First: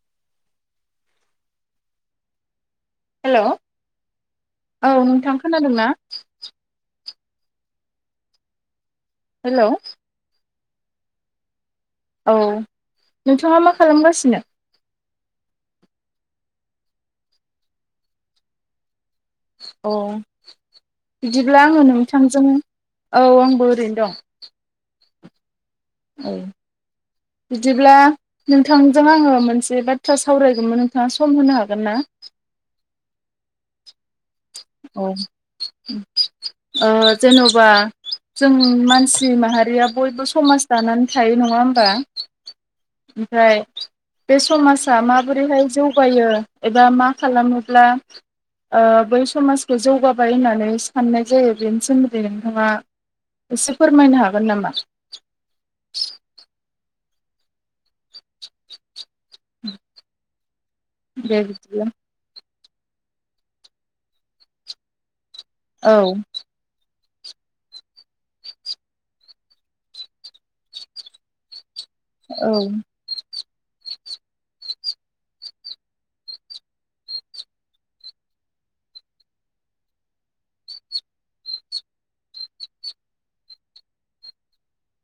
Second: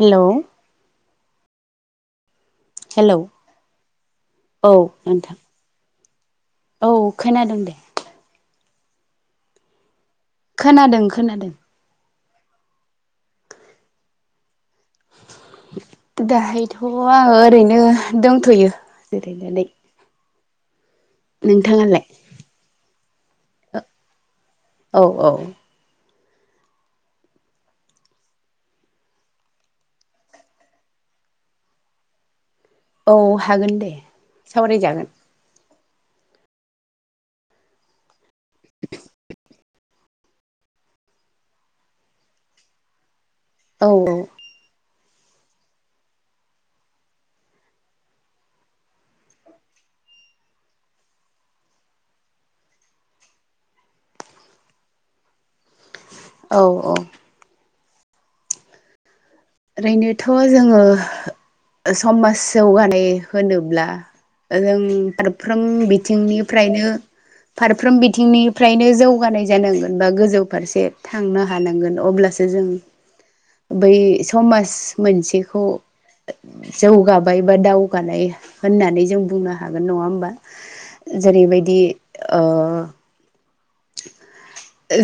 Hello. Hello औ नोंथां खोनादोंना? औ खोनादों। हेलौ। खोनादों खोनादों। औ नोंथाङा मा खालामगासिनो? दाहायथ' आङो ओरैनो दंथ'यो जिरैनानै। अ बिदिब्ला आङो नोंथांजों औ आंबो ओरैनो दं। औ औ औ बिदिब्ला नोंथांजों आङो मोनसे बाथ्रा सावरायगौमोन नोंथाङा सम होनो हागोन ना। औ हागोन दे। औ सावरायजागोन ओ जेन'बा जों मानसि माहारिया बयबो समाज दानानै थायो नङा होमबा। ओमफ्राय औ औ बे समाजा माबोरैहाय जौगायो एबा मा खालामोब्ला ओ बै समाजखौ जौगाबाय होननानै साननाय जायो बेनि सोमोन्दै नोंथाङा एसे फोरमायनो हागोन नामा? औ औ ओरैनोथ' जोङो दे बिदिब्ला समाज जौगानाय होनोब्ला जों फारफ्रोम औ बिथिंनि फ्रायनो फारफ्रोम बिथिंनिफ्रायनो जौगानाय जानांगोन बा गोजौ फारसे थांनो हानांगोन अब्लासो औ जों बै समाज मोनसेखौ जौगाबाय बा दावगानाय होननानै जों बुंनो हागोन नङा होमबा। जेरैबायदि ओ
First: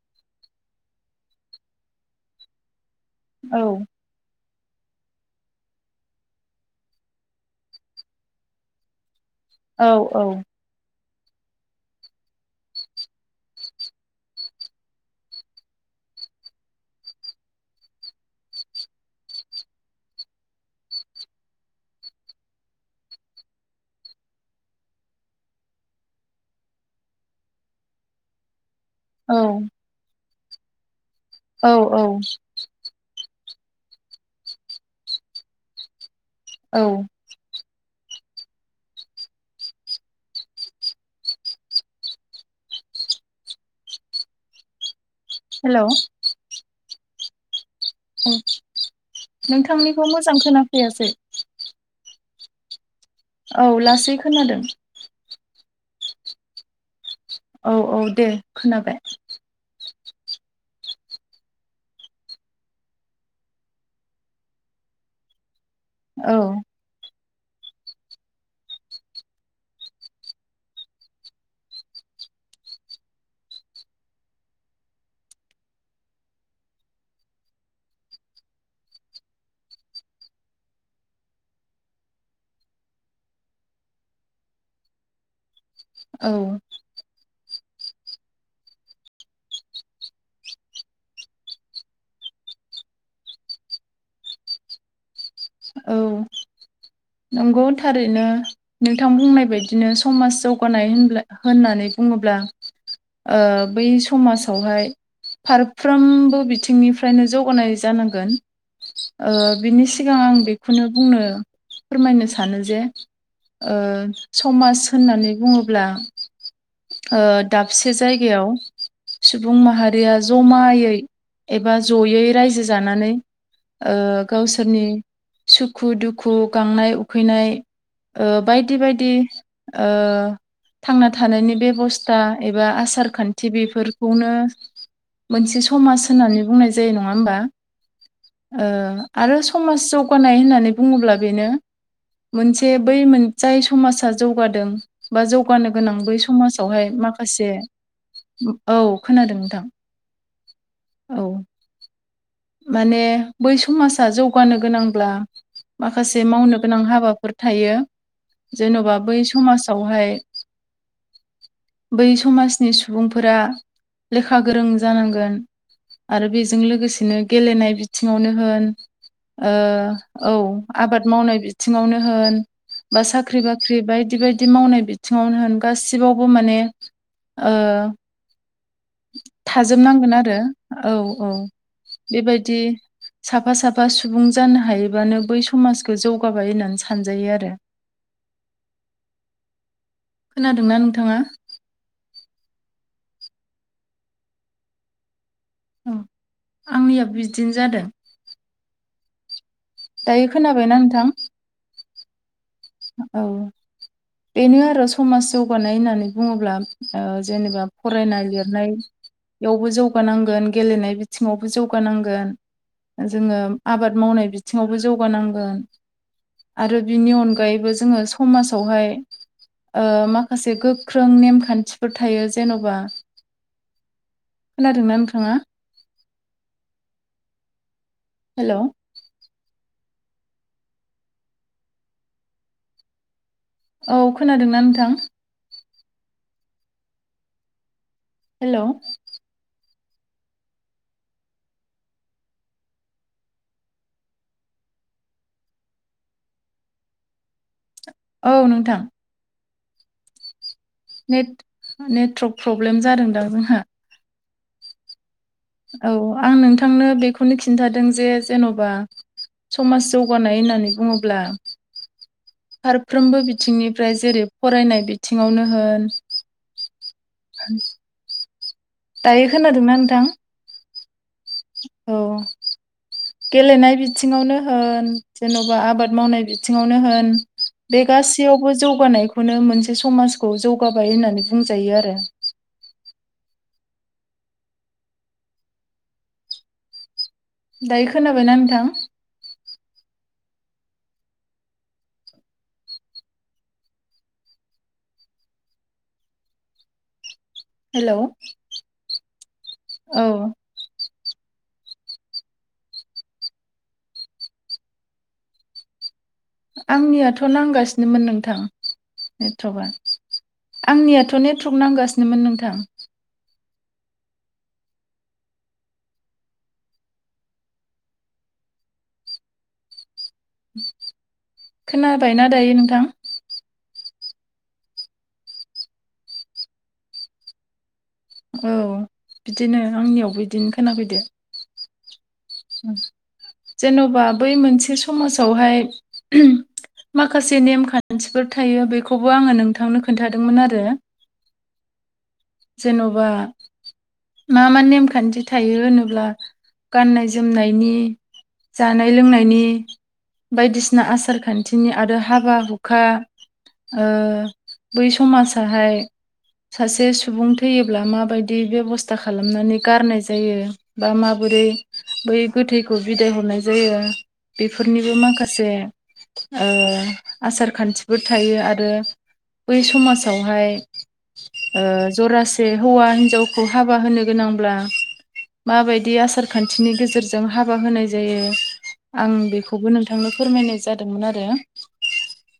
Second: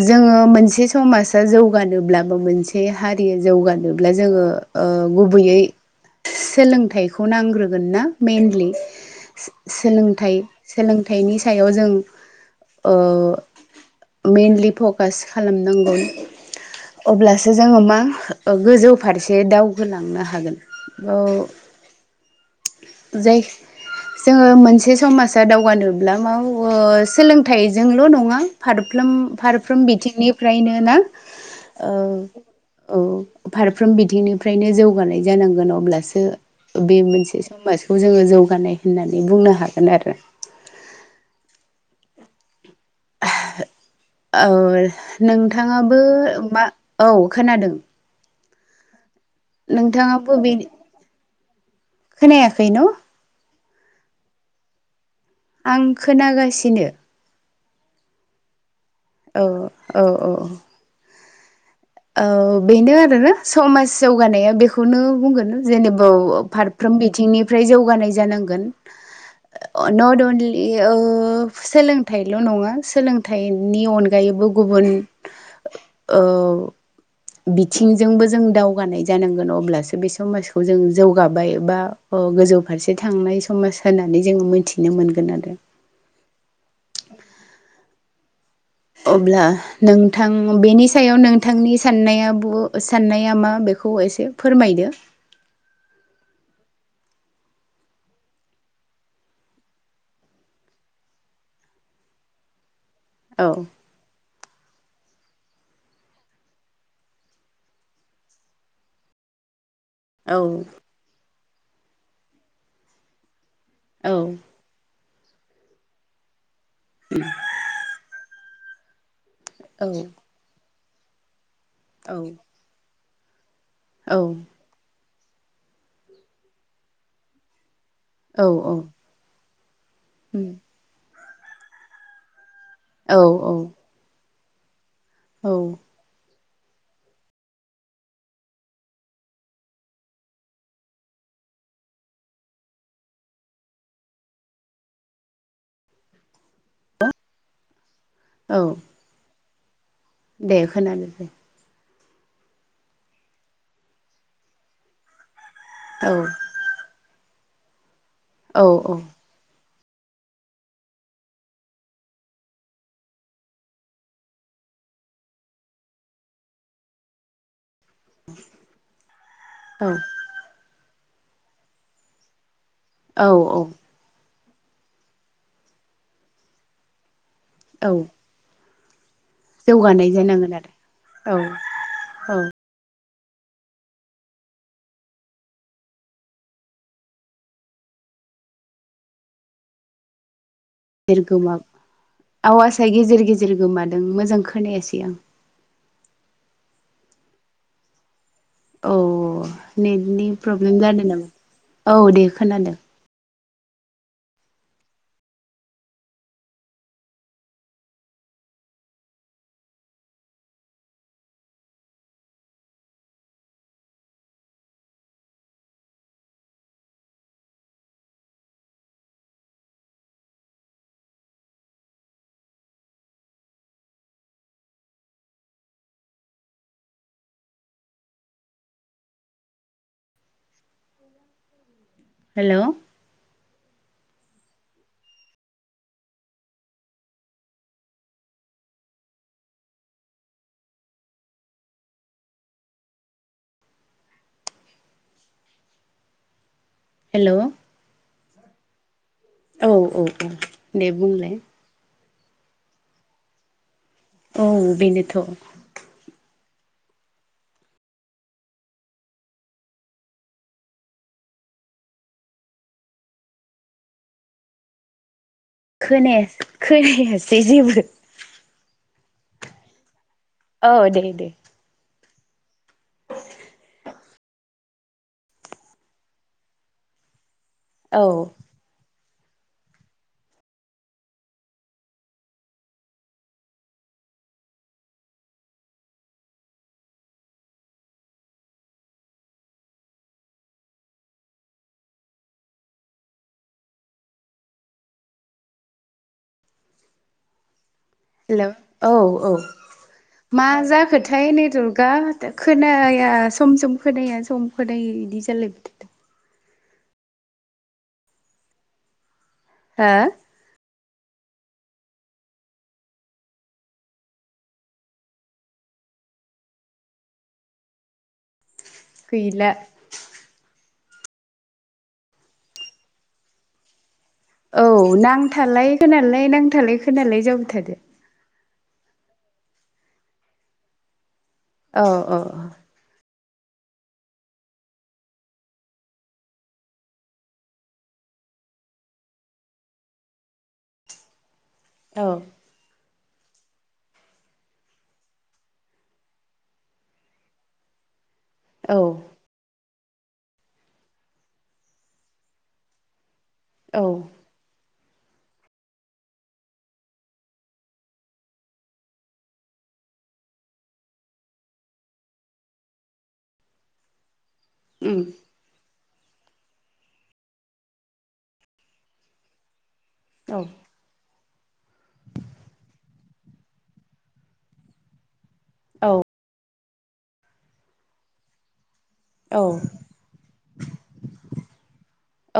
जोङो मोनसे समाजा जौगानोब्लाबो मोनसे हा रि औ जौगानोब्ला जोङो गुबैयै सोलोंथायखौ नांग्रोगोन ना मेनलि औ सोलोंथाइ सोलोंथाइनि सायाव जों ओ मेनलि फकास खालामनांगौ। अब्लासो जोङो मा ओ गोजौ फारसे दावगोलांनो हागोन। औ जाय जोङो मोनसे समाजा दावगानोब्ला मा ओ सोलोंथाइजोंल' नङा। फारफ्लोम फारफ्रोम बिथिंनिफ्रायनो ना औ ओ औ औ फारफ्रोम बिथिंनिफ्रायनो जौगानाय जानांगोन अब्लासो औ बे मोनसे समाजखौ जोङो जौगानाय होननानै बुंनो हागोन आरो। औ हेल' औ नोंथाङाबो मा औ खोनादों। औ नोंथांनिखौ नोंथाङाबो मोजां बे खोनाफैयासै। खोनायाखै न? औ लासै खोनादों आं खोनागासिनो औ औ दे खोनाबाय औ औ औ औ बेनो आरोना समास जौगानाया बेखौनो बुंगोन जेनब औ फार फ्रोम बिथिंनिफ्राय जौगानाय जानांगोन [inaudible] नट अनलि ओ सोलोंथाइल' नङा सोलोंथाइनि अनगायैबो गुबुन औ [inaudible] बिथिंजोंबो जों दावगानाय जानांगोन अब्लासो बे समाजखौ जों जौगाबाय बा अ गोजौ फारसे थांनाय समाज होननानै जोंङो मिथिनो मोनगोन आरो औ अब्ला नोंथां बेनि सायाव नोंथांनि साननाया बु साननाया मा बेखौ एसे फोरमायदो। औ। नंगौ थारैनो। नोंथां बुंनाय बायदिनो समाज जौगानाय होन होननानै बुङोब्ला ओ औ बै समाजावहाय फारफ्रोमबो बिथिंनिफ्रायनो जौगानाय जानांगोन ओ बिनि सिगां आं औ बेखौनो बुंनो फोरमायनो सानो जे ओ औ समाज होननानै बुङोब्ला ओ दाबसे जायगायाव सुबुं औ माहारिया जमायै एबा जयै रायजो जानानै ओ औ गावसोर सोरनि सुखु दुखु गांनाय उखैनाय ओ औ बायदि बायदि ओ थांना थानायनि बेबस्था एबा आसार औ खान्थि बेफोर बेखौनो औ मोनसे समाज होननानै बुंनाय जायो नङा होमबा? ओ आरो समाज जौगानाय होननानै बुङोब्ला बेनो मोनसे बै मोन जाय समाजा जौगादों बा जौगानो गोनां बै समाज आवहाय माखासे औ खोनादों नोंथां। दे खोनादो औ दे माने बै समाजा जौगानो गोनांब्ला औ माखासे मावनो गोनां हाबाफोर थायो औ जेनबा बै समाजावहाय बै समाजनि सुबुंफोरा लेखा गोरों जानांगोन आरो बेजों लोगोसेनो गेलेनाय बिथिङावनो होन ओ औ आबाद मावनाय बिथिङावनोहोन बा औ साख्रि बाख्रि बायदि बायदि मावनाय बिथिंङावनो होन गासिबावबो माने ओ औ जौगानाय थाजोबनांगोन आरो जानांगोन औ औ औ बेबायदि साफा साफा सुबुं जानो हायोबानो बै समाजखौ जौगाबाय होननानै सानजायो आरो। खोनादोंना नोंथां? गेजेर गोमा आवासआ गेजेर गेजेर गोमादों मोजां खोनायासै आं। उम आंनियाबो बिदिनो जादों औ दायो नेटनि प्रब्लेम खोनाबायना नोंथां जादों नामा औ दे खोनादों। औ बेनो आरो समाज जौगानाय होननानै बुङोब्ला ओ जेनेबा फरायनाय लिरनाय बेयावबो जौगानांगोन गेलेनाय बिथिंङावबो जौगानांगोन जोंङो आबाद मावनाय बिथिंआवबो जौगानांगोन आरो बिनि अनगा गायैबो जोंङो समाजावहाय ओ माखासे गोख्रों नेमखान्थिफोर थायो जेन'बा खोनादों ना नोंथांङा? हेल' हेल' औ खोनादों ना नोंथां हेलौ हेलौ औ नोंथां औ औ औ नेट नेटवर्क प्रब्लेम जादोंदां जोंहा औ बेनोथ औ आं नोंथांनो बेखौनो खिन्थादों जे जेन'बा समाज जौगानाय होननानै बुंङोब्ला फारफ्रोमबो बिथिंनिफ्राय जेरै फरायनाय बि थिंङावनो हो खोनाया खोनायासै जेबो दायो खोनादों ना नोंथां? औ दे दे औ गेलेनाय बिथिङावनो होन जेनबा आबाद मावनाय बिथिंआवनो होन बे औ गासैयावबो जौगानायखौनो मोनसे समाजखौ जौगाबाय होननानै बुंजायो आरो दायो खोनाबायना नोंथां हेलौ हेलौ औ औ औ मा जाखो थो थाय नेटवर्कआ खोनाया सम सम खोनाया सम खोनायो इदि जालायबाय आंनियाथ' नांगासिनोमोन नोंथां नेटवर्कआ हो आंनि आथ नेटवर्क नांगासिनोमोन नोंथां गैला खोनाबायना दायो नोंथां औ नांथालाय खोनालाय नांथालाय खोनालाय जाबाय थादो औ बिदिनो आंनियावबो इदिनो खोनाफैदो औ अ जेन'बा बै मोनसे समाजावहाय माखासे नेमखान्थिफोर थायो बेखौबो आंङो नोंथांनो खोन्थादोंमोन आरो औ जेनबा मा मा नेमखान्थि थायो होनोब्ला गाननाय जोमनायनि औ जानाय लोंनायनि बायदिसिना आसार खान्थिनि आरो हाबा हुखा औ ओ बै समाजाहाय सासे सुबुं थैयो ब्ला माबायदि बेब'स्था खालामनानै गारनाय जायो बा माबोरै बै गोथैखौ बिदाय हरनाय जायो बेफोरनिबो उम माखासे ओ आसार खान्थिफोर थायो आरो बै औ समाजावहाय ओ जरास हौवा हिनजावखौ हाबा होनो गोनांब्ला मा औ बायदि आसारखान थिनि गेजेरजों हाबा होनाय जायो। आं औ बेखौबो नोंथांनो फोरमायनाय जादोंमोन आरो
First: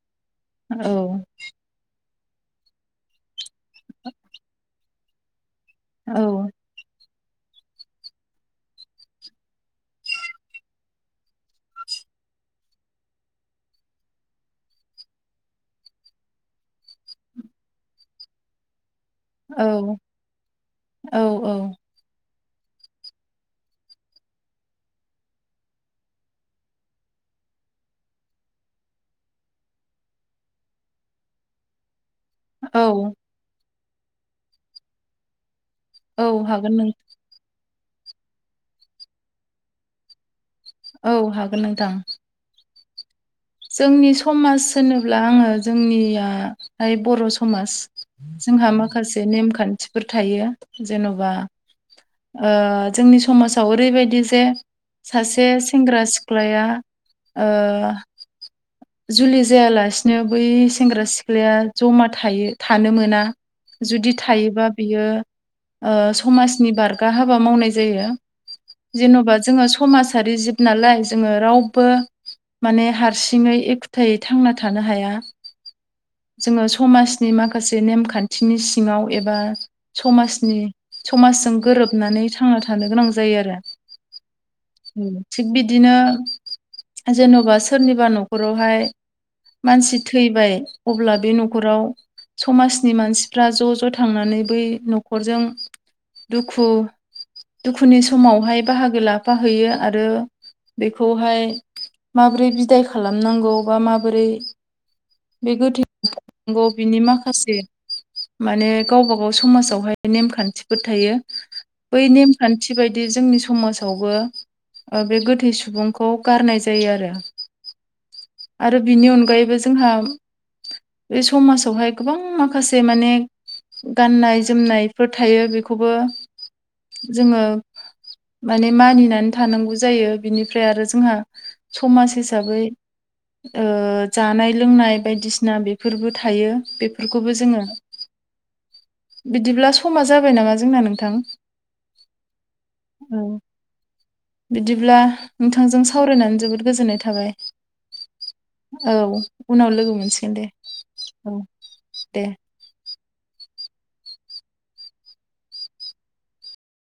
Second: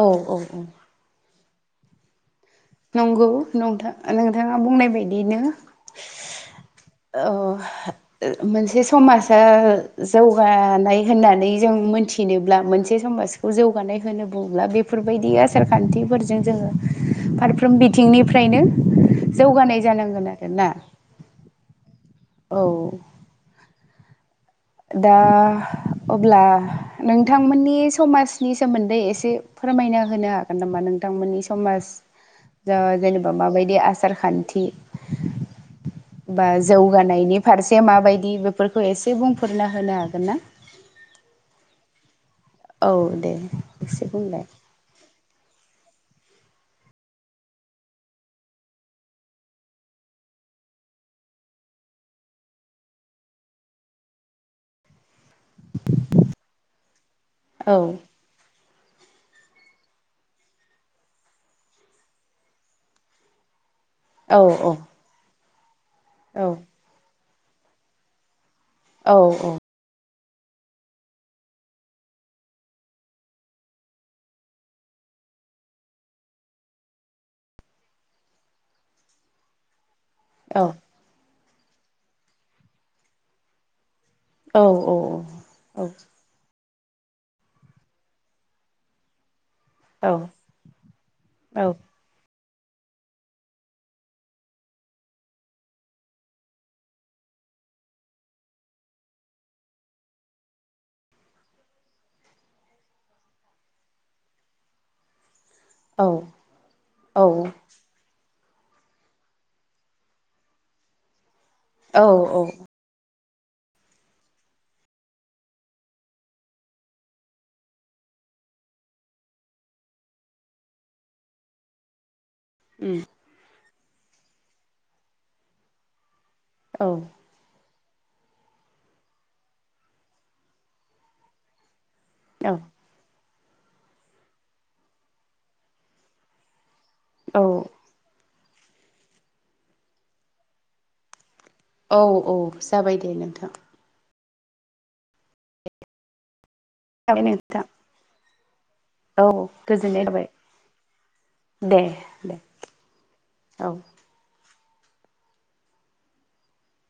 औ औ औ। औ। नंगौ नथ नोंथाङा बुंनाय बायदियैनो। औ। औ। मोनसे समाजा जौगानाय होननानै जों मोनथिनोब्ला मोनसे समाजखौ जौगानाय होनो बुंब्ला बेफोरबायदि आसार खान्थिफोरजों जोङो मोनफ्रोम बिथिंनिफ्रायनो औ जौगानाय जानांगोन आरो ना। औ औ। औ। दा अब्ला नोंथांमोननि समाजनि सोमोन्दै एसे फोरमायना होनो हागोन नामा नोंथांमोननि समाज [inaudible] जेनेबा माबायदि आसार खान्थि? औ बा हागोन नों जौगानायनि फारसे माबायदि बेफोरखौ एसे बुंफोरना होनो हागोन ना? औ हागोन नोंथां। औ दे। एसे जोंनि बुंलाय समाज होनोब्ला आङो जोंनियाहाय ब'र समाज जोंहा माखासे नेमखान्थिफोर थायो जेनबा ओ जोंनि समाजाव ओरैबायदि जे सासे सेंग्रा सिख्लाया ओ औ जुलि जायालासिनो बै सेंग्रा सिख्लाया जमा थायो थानो मोना। जुदि औ थायोबा औ बियो ओ औ समाजनि बार गा हाबा मावनाय जायो औ जेनबा जोङो समाजारि जिब नालाय जोङो रावबो माने हारसिङै एखुथायै थांना थानो हाया। जोङो समाजनि माखासे नेमखान्थिनि सिङाव एबा समाज नि औ समाजजों गोरोबनानै थांना थानो गोनां जायो आरो। औ थिग बिदिनो जेनबा सोरनिबा नखरावहाय मानसि औ थैबाय अब्ला बे नखराव समाजनि मानसिफ्रा ज ज थांनानै बै नखरजों दुखु दुखुनि समावहाय बाहागो लाफाहैयो आरो बेखौहाय माबोरै बिदाय खालामनांगौ बा माबोरै बे गोथै औ सावनांगौ बिनि औ माखासे माने गावबा गाव समाजावहाय नेमखान्थिफोर थायो। बै औ नेमखान्थि बायदि जोंनि समाज आवबो बे गोथै सुबुंखौ गारनाय जायो आरो। आरो बिनि अनगायैबो जोंहा बे समाजावहाय गोबां माखा से उम माने गाननाय जोमनायफोर थायो बेखौबो औ जोङो माने मानिनानै थानांगौ जायो बिनिफ्राय आरो जोंहा समाज हिसाबै ओ जानाय लोंनाय बायदिसिना बेफोरबो थायो बे फोरखौबो औ जोङो बिदिब्ला समा जाबाय नामा जोंना नोंथां। औ औ जाबाय दे औ नोंथां। बिदिब्ला नोंथांजों सावरायनानै जोबोद गोजोननाय जाबाय थाबाय नोंथां औ उनाव लोगो गोजोननाय थाबाय मोनसिगोन दे औ दे औ